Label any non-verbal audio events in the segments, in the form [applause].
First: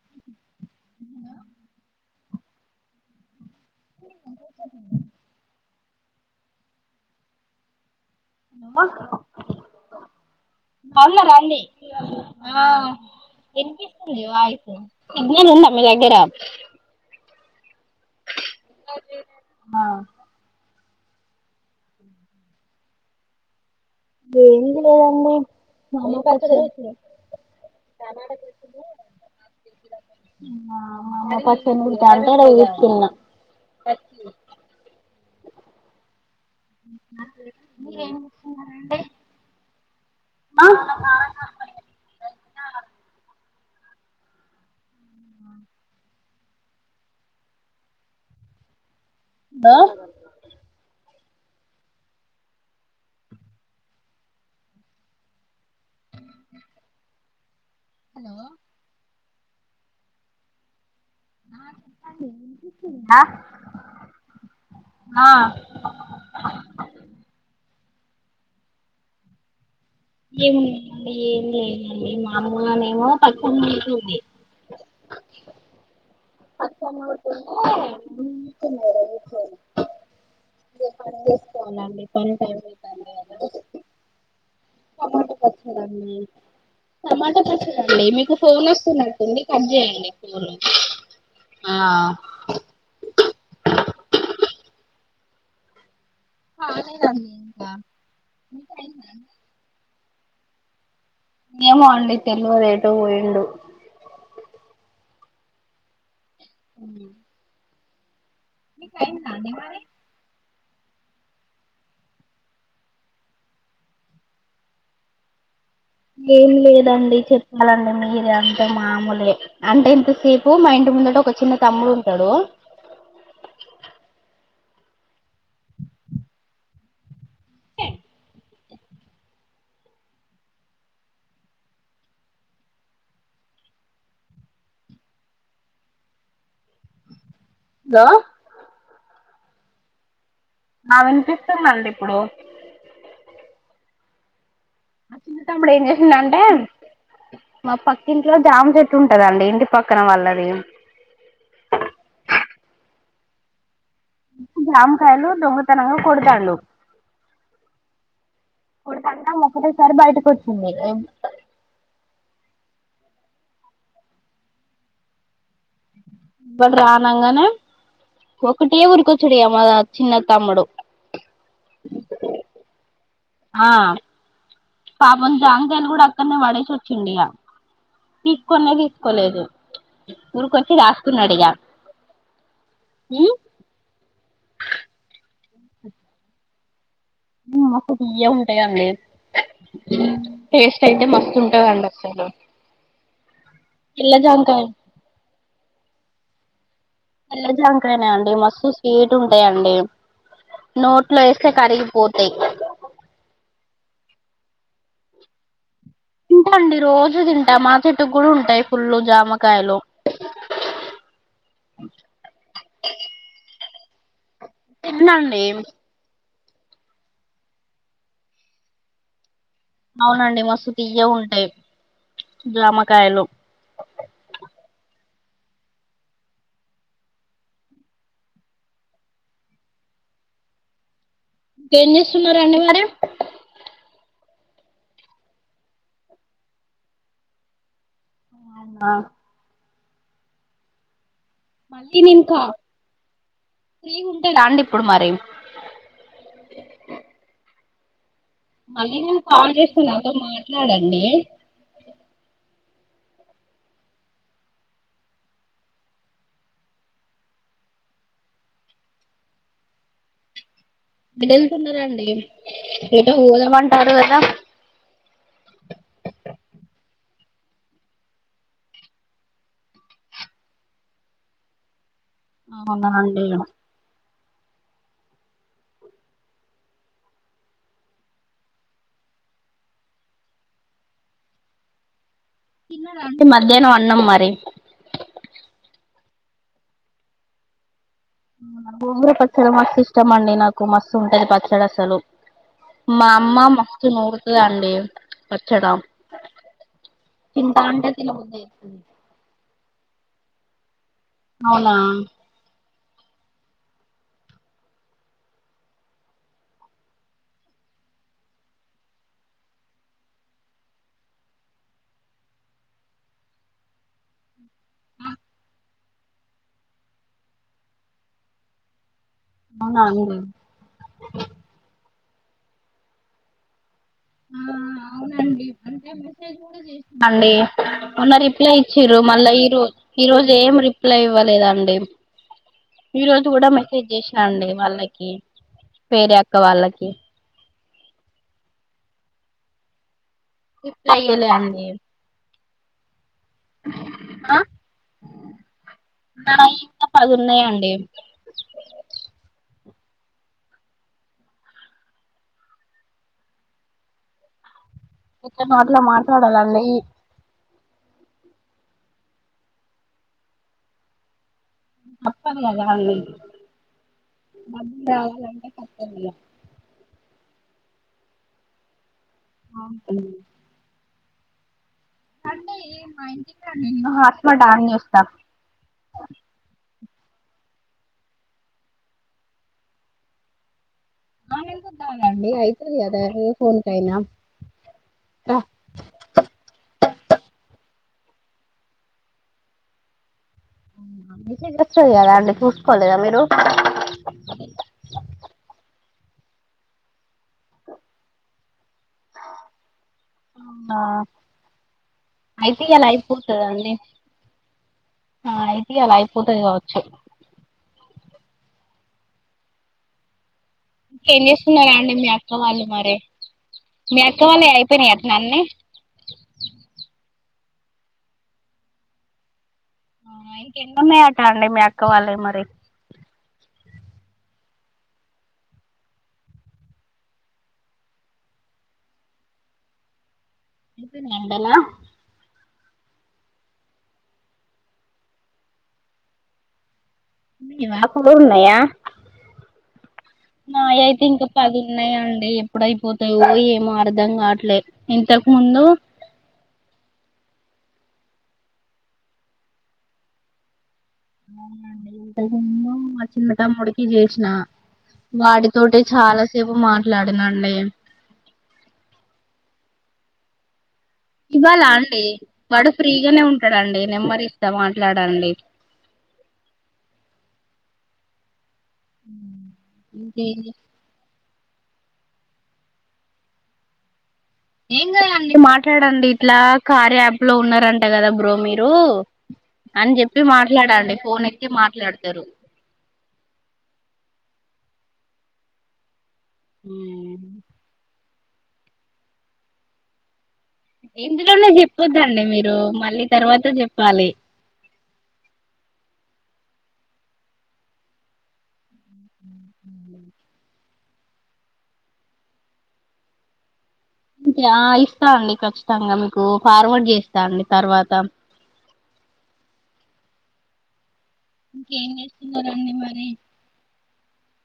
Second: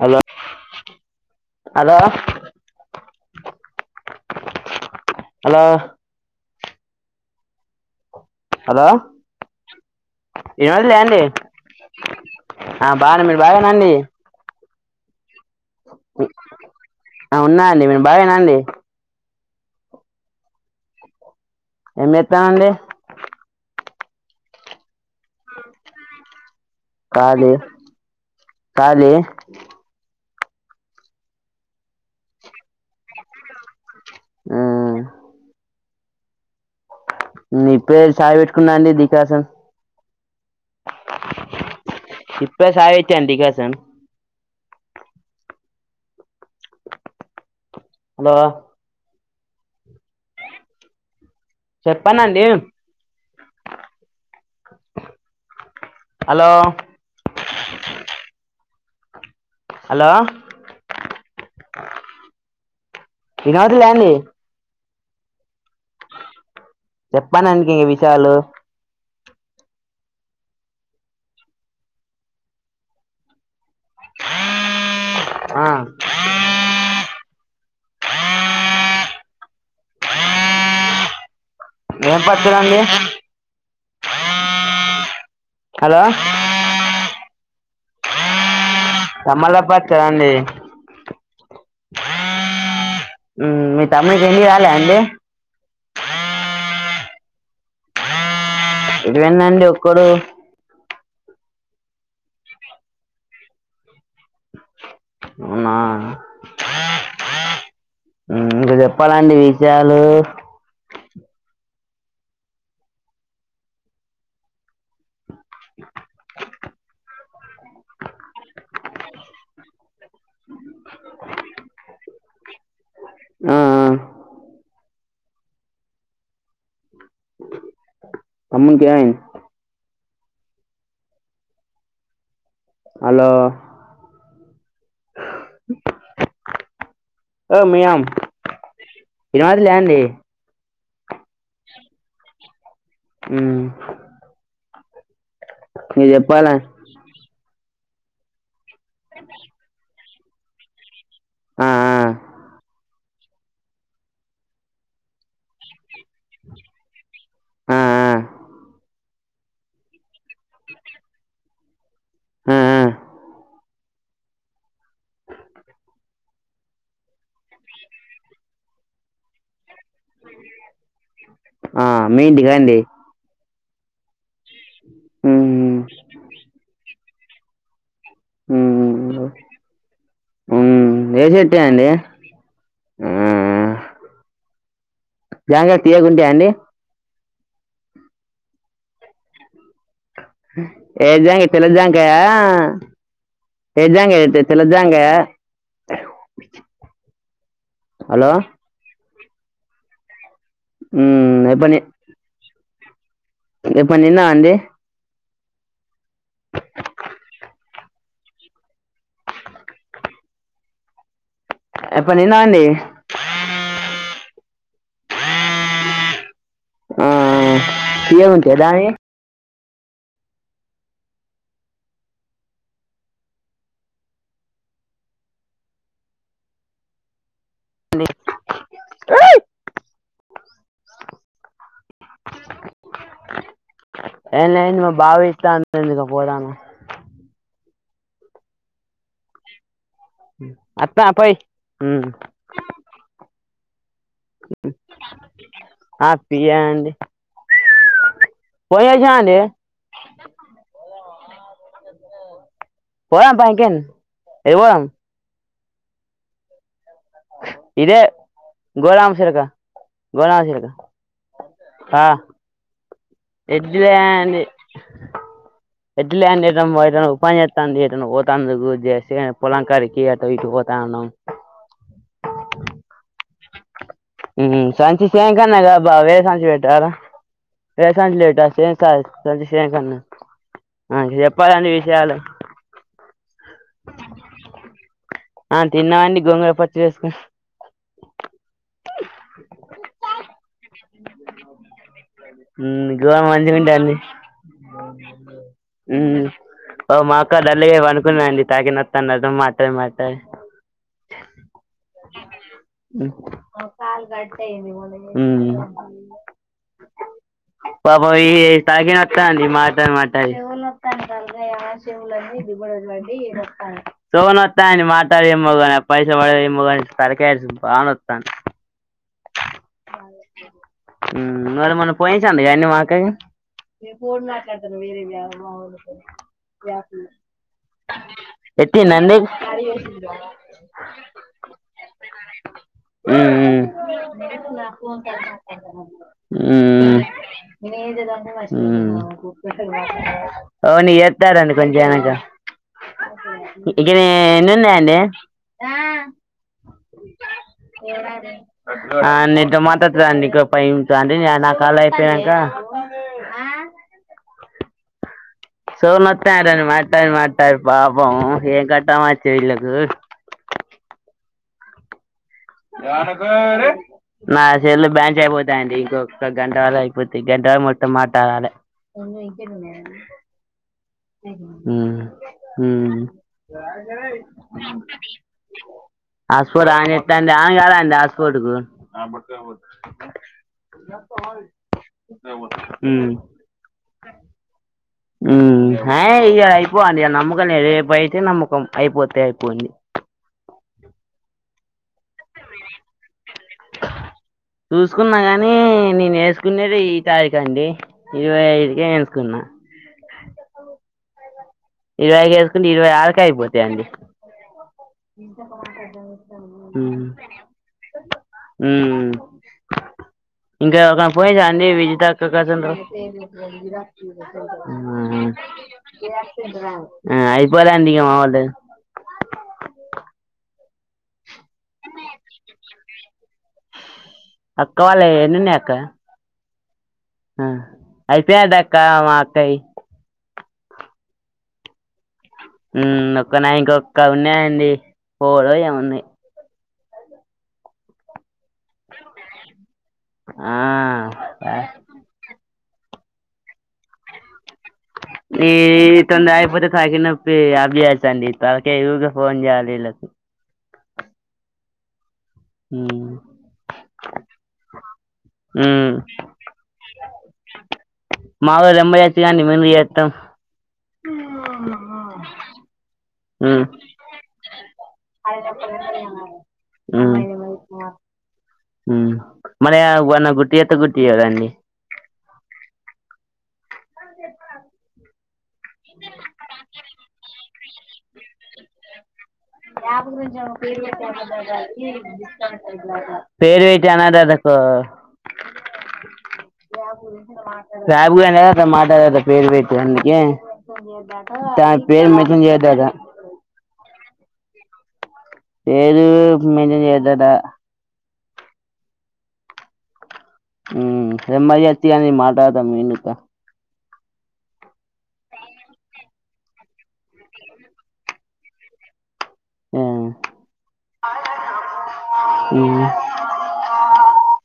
Hello hello hello మ్మా hello అన్నారా అండి ఆ బాగానే మీరు బాగానండి వినిపిస్తుంది వాయిస్ సిగ్నల్ ఉందా మీ దగ్గర ఉన్నా అండి మీరు బాగేనా అండి ఆ ఏమి ఎత్తారూ అండి ఏమి లేదండి ఖాళీ ఖాళీ మా పచ్చని గార్డెన్ల కూర్చున్న ఉమ్ నేను ఇప్పుడే చాయి పెట్టుకున్నా అండి డికాషన్ ఇప్పుడే చాయ్ పెట్టిన డికార్షన్ హలో లో చెప్పనండి హలో హలో హలో ఆ చెప్పండి ఏం కాదులేండి ఆ చెప్పననికి ఈ విషయాలు ఏమున్నాండి ఏం లేదండి మా అమ్మనేమో పక్క ఆ కూర్చుంటే గుంజుతున్నాయి అందుకే ఇగా పనిచేసి అండి ఏం పని టైం పచ్చడండి అయితాంది కదా హలో పచ్చడండి టమాట పచ్చడి అండి మీకు ఫోన్ వ వస్తున్నట్టుంది కట్ తమలపాకు చేయండి అండి మీ తమ్ముడు ఇంకా ఇంటికి రాలేదా అండి రాలేదండీ ఇంకా ఎటు పోయిండండి ఒక్కడు ఏమో అండి తెలవదు ఎటో పోయిండు అవునా ఉమ్ ఇంకా చెప్పాలండి విషయాలు ఏం లేదండి చెప్పాలండి మీరే అంతే మామూలే అంటే ఇంతసేపు మా ఇంటి ఉందడు ఒక చిన్న తమ్ముడు ఉంటాడు ఆ ఆ తమ్ముంకేమైంది హలో హలో మియామ్ యాద్ యండి ఆ వినిపిస్తుందండి ఇప్పుడు ఉమ్మ్ ఆ చిన్నతమ్ముడు ఏం చేసిండంటే మా పక్క ఇంట్లో జామ చెట్టు ఉంటదండి ఇంటి పక్క పక్కన వాల్లది ఆ, ఆ, జామ్ కాయలు దొంగతనంగా కొడుతాండు ఆ, ఆ, అన్నా ఒకటేసారి బయటకు వచ్చింది ఆ, ఆ, వాడు రానంగానే ఒకటే ఉరుకొచ్చుడియమా చిన్న తమ్ముడు ఆ, మీ ఇంటికా అండి ఆ పాపం ఉమ్, జంకాయలు కూడా అక్కడనే పడేసి వచ్చిండియా తీసుకోనే ఉమ్, తీసుకోలేదు ఉరికొచ్చి ఉమ్, ఏ దాసుకున్నాడు ఇగా చెట్టు అండి ఆ, ఉమ్ జంకాయ తీయగుంటయా అండి తియ్యగా ఉంటాయండి టేస్ట్ అయితే మస్తు ఏజాక ఉంటదండి తెల్లజాంకయా అసలు తెల్ల ఏజాంకయ ఐతే జాంకాయ తెల్లజాంకయా తెల్ల జాంకాయనే అండి మస్తు స్వీట్ ఉంటాయండి నోట్లో ఉమ్, వేస్తే కరిగిపోతయి ఎప్పు నేన్న అండి తింటా అండి రోజు తింటా మా చెట్టుకు కూడా ఉంటాయి ఫుల్లు జామకాయలు [unintelligible] ఎప్పు నిన్నా అండి తిన్నాండి ఆ తియ్యగా ఉంటయా దాని అవునండి మస్తుతియ్యగ ఉంటాయి జామకాయలు [unintelligible] ఇంకేంచేస్తున్నారు అండి మరి ఎమ్లా బావిఇట్లో త పోదము అవునా అత్త పోయి పనికి ఉమ్, నింకా అ ఫ్రీ అనండి మళ్ళీ నేను కాల్ చేస్తా నాతో మాట్లాడండి పోదామ్ పనికన్ ఏ పోదామ్ ఇదే గోరాంసిలక గోరంసిలక ఎమ్ తిన్నరండి ఎటో పోదామంటారు ఎడ్లే కదా అండి [unintelligible] పొలం కాడకి ఆటో ఏటో కణం అవునా అండి సంచి సం కన్నాబా వేర సంచి పెట్టారా [unintelligible] చెప్పాలండి విష్యాలు తిన్నారా అండి మధ్యాహ్నం అన్నాం మరి ఆ తిన్నామండి గోంగూర పచ్చడీ వేసుకు సూపర్ ఉంటది పచ్చడసాలు గోవా మంచిగా ఉంటుంది నూరుతదండి పచ్చడా హ్మ్మ్ ఓ మా అక్క తింటా దండిగా అంటే పడుకొంది తినబుద్ధి అండి తలకాయ్ అయితది నోతాండి అట మాట్లాడి మాట్లాడి అవునా హ్మ్ పాపయి తలకాయ్ నొస్తాంది మాట్లాడి మాట్లాడి చెవు నోతాంది మాట్లాడి ఏమోగ పైస పడ ఏమోగ అప్పటి నుంచి తలకాయ్ బా నోతాంది [inaudible] అవునా అండి హ్మ్ మనం పోయిన సంధి గానే వకగా ఆ అవునండి అంటే మెసేజ్ కూడా ఎట్ చిరు మళ్ళీ ఈ రో ఈ రోజు ఏం రిప్లై ఇవ్వలేదండి ఈ రోజు కూడా మెసే అ అ ఫోన్ వేరే అక్క వాళ్ళకి రిప్లై ఇయ్యలే ఇయతార అండి కొంచం వెనకా ఇకనే ఆ ఎన్నినున్నాయాండి నాయి ఇంక పదున్నాయా అండి ఆ నీతో మాట్లాతండి ఇంకో ఫైవ్ మినిట్స్ అండి నా కాళ్ళ అయిపోయానాక ఆ ఇట్లనో అట్లా సో మాట్లాడాలండి నోతాంది మాట్లాడి మా టడి పాపం ఏం కష్టంవచ్చే వీళ్ళలకు తప్పదు కదా అండి నా సెల్ డబ్బులు లో బ్యాంచ్ రావాలంటే అయిపోతాంది తప్పదు ఇగ ఇంకొక గంటవలే పోతి గంటలో మొత్తం మాట్లాడాలి హాట్స్పాట్ ఆన్ చేస్తా హాట్స్పాట్ ఆన్ చే దాంది ఆన్ కాదు అండి హాట్స్పాట్కు ఆన్ ఎందుకు కాదండి అయితది కదా హ్మ్ ఏ ఫోన్ కైనా హ్మ్ హాయ్ ఇగో ఇ పో అంది ఆ నమ్మకంలే రేపు అయితే నమ్మకం అయిపోతే అయిపోని మెసేజ్ వస్తుంది కదా అండి చూసుకోలేదా మీరు చూసుకున్నా గాని నేను వేసుకునేది ఈ తారీకు అండి ఇరవై ఐదు ఏ ఎస్కున్నా ఆ ఇరవై అయితే వేసుకుంటే ఇయాల ఇరవై ఆరుకే అయిపోతదండి అయిపోతాయండి ఆ అయితే ఇయాల అయిపోతది కావచ్చు హ్మ్ హ్మ్ ఇంకా ఒక ఇంకేం [unintelligible] అండి చేస్తున్నారండి విజితా మీ అక్క వాళ్ళు మరి మీ అక్క వాళ్ళయి అయిపోయినాయి అట్నా [unintelligible] అన్ని ఆ అయిపోతాంది ఇగ మా [unintelligible] ఇంక ఎన్ని ఉన్నాయ్ అట అండి మీ అక్క వాళ్ళవి మరి అక్క వాళ్ళ వి ఏనున్నాయ్ అక్క అ అయిపోయదక్క మా అక్కది ఎంతలా హ్మ్ ఒక్క నా ఇంకొక్క ఉన్నాయండి ఫోర్ ఓ ఏమో ఉన్నాయ్ అక్కవు కూడా ఉన్నాయా ఆ నాయి అయితే ఇంకా పదిన్నాయండి ఎప్పుడయిపోతాయో ఏమో అర్ధం కాట్లే ఏ ఇతన్ది ఆయిపోతే [unintelligible] భి అప్చేస్థాంది ఈ తలకాయ్ ఉకే ఫోన్ చేయాల వీళ్లకు ఆ [unintelligible] చిన్న తమ్ముడికి చేసిన వాడితోటే మ్మ్ చాలా సేపు మాట్లా తిన్నండి మావోలు రెంబైయాచ్చ కానీ నువ్వు ఎందుకు చేతావ్ ఇవాల అండి వాడుస్ ఫ్రీగానే ఉంటాడా మ్మ్ అండి నెంబర్ ఇస్తా మాట్లాడండి ఉమ్ మన యావన్న గుర్తు చేత్తదా గుర్తు చేయదా అండి ఏ ఏం కాదండి మాట్లాడండి ఇట్లా కార్య యాప్ లో ఉన్నారంట కదా బ్రో మీరు అని చెప్పి మాట్లాడండి ఫోన్ ఎత్తి మాట్లాడతారు పేరు పెట్టి అనడ్డటా ఆ [unintelligible] అట మాట్లాడదట పేరు పెట్టి అందుకే ఇందులోనే దాని పేరు చెప్పొద్దండి మెన్షన్ మీరు చేయొద్దట మళ్ళీ తర్వాత చెప్పాలి ఏదు మెయింటైన్ చేయొద్దటా ఉమ్ నెంబర్ చెప్తా ఇయ్యండి మాటత మీ ఎందుకు అ ఇస్తా అండి ఖచ్చితంగా మీకు ఫార్వర్డ్ చేస్తా అండి తర్వాత మ్మ్ ఇంకేం చేస్తున్నారండి మరి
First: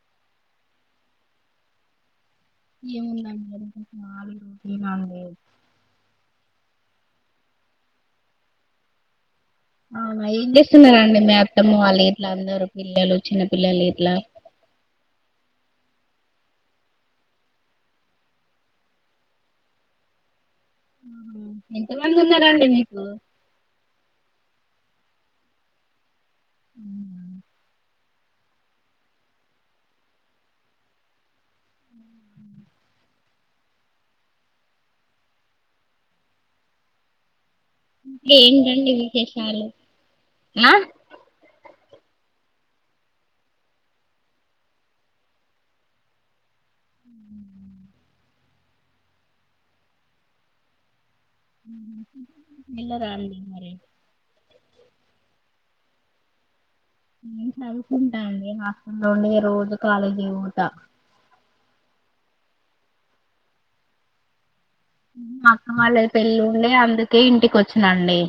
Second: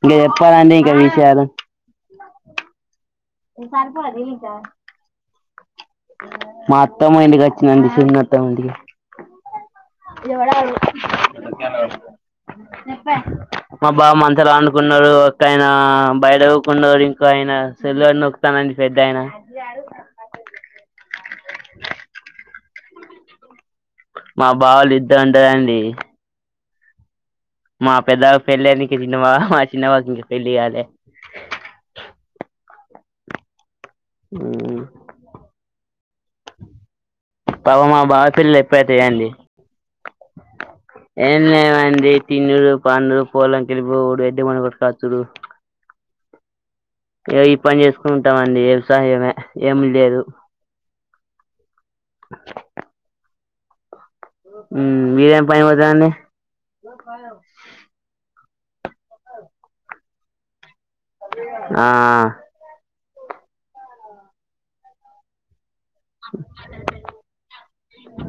ఇంక చెప్పాలండి గ విషయాలు ఏముందండి [unintelligible] మా అత్తమ్మ ఇంటికొచ్చిన చిన్న అత్తమ్మ ఇంటికి అవునా ఏం చేస్తున్నారండి మీ అత్తమ్మ వాళ్ళు ఇట్లా అందరు పిల్లలు చిన్న పిల్లలు మా ఇట్లా బామంత అనుకున్నారు ఒక్కాయన బయట [unintelligible] ఇంకో ఆయన సల్లడి నొక్కుతానండి పెద్ద అయిన ఆ ఎంత మంది ఉన్నారండి మీకు మా బావలు ఇద్దరుంటరండి మా పెద్ద పెళ్లి [unintelligible] మా చిన్న బావ కి ఇంకా పెళ్లి కాలే మ్మ్ పాప మా బావ పిల్లలు ఏంటండి ఎప్పుడయతాయండి విశేషాలు ఆ ఏం లేమ తిన్నరు పాన్నరు పోలం కెలిపు ఎడ్ మనడు [unintelligible] ఈ పని చేసుకుంటామండి వ్యవసాయమే ఏమి లేదు [unintelligible] మరి మ్మ్ మీరేం పనికి పోతారండి నేను చదువుకుంటాండి హాస్టల్లోనే రోజు కాలేజీ కి పోత ఆ మా అక్క వాళ్ళ పెళ్ళి ఉండి అందుకే ఇంటికొచ్చినండి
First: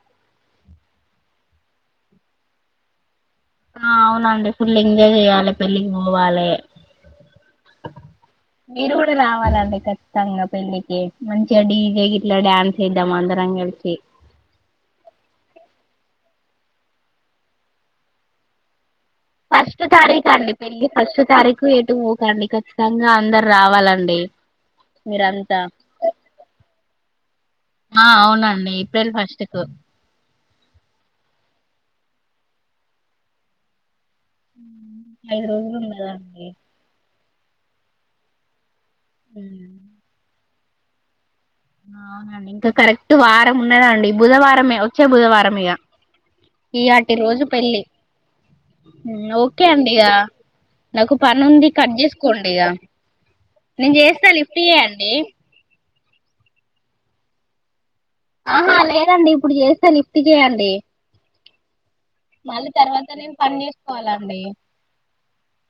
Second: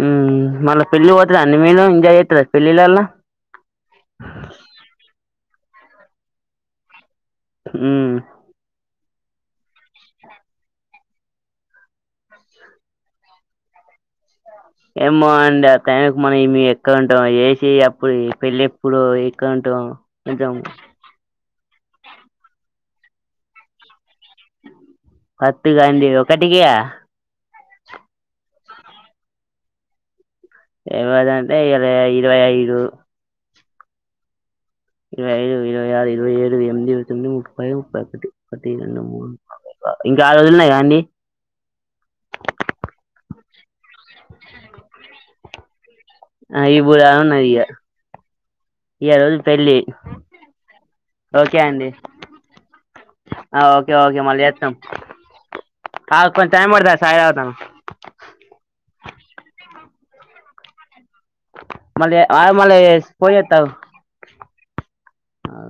హ్మ్ మళ్ళ పెళ్ళి పోతురు అన్ని మీరే ఎంజాయ్ చేత్తర పెళ్లలల్లా ఆ అవునండి ఫుల్ ఎంజాయ్ చెయ్యాలె పెళ్ళికి పోవాలె ఊ [inaudible] రావాలండి ఖచ్చితంగా పెళ్ళికి మంచిగా డీ జే గిట్లా డ్యాన్స్ చేద్దాం అందరం కలిసి ఏమో అండి ఆ టైం కి మనం ఇమి ఎక్కడ ఉంటాం ఏసి అప్పుడు పెళ్ళెప్ ఫస్ట్ తారీఖు అండి పెళ్ళి ఫస్ట్ తారీ కు ఎటూ పోకండి ఖచ్చితంగా అందరూ రావాలండి మీరంతా పత్తికా అండి ఒకటికి ఆ ఆ అవునండి ఏప్రెల్ ఫస్ట్ కు ఎవ్వరంటే ఇయాలా ఇరవై ఐదు ఇరవై ఐదు రోజులు ఇరవై ఆరు ఇరవై ఉన్నదండి ఏడు ఎనిమిది తొమ్మిది ముప్పై ముప్పై ఒకటి ఒకటి రెండు మూడు ఉమ్. [inaudible] ఇంకా ఆరు రోజులున్నాయి గా అండి అవునండి ఇంక కరెక్ట్ వారం ఉన్నదండి బుధవారమే వచ్చే బుధవారం ఇగ ఆ ఈ బుధ ఆటి రోజు ఉన్నది ఇగ పెళ్లి ఇగ ఊ రోజు ఓకే పెళ్ళి అండి ఇగ నాకు పని ఓకే ఉంది అండి కట్ చేసుకోండి ఇగ ఆ నేను చేస్తా లిఫ్ట్ చేయండి ఆ ప టామ్ వడతా సయి అతాను ఆహా లేదండి ఇప్పుడు చేస్తే లిఫ్ట్ చేయండి ఆగు మళ్ళీ తర్వాత నేను ఫోన్ పని చేత్తా ఆగు చేసుకోవాలండి ఆ,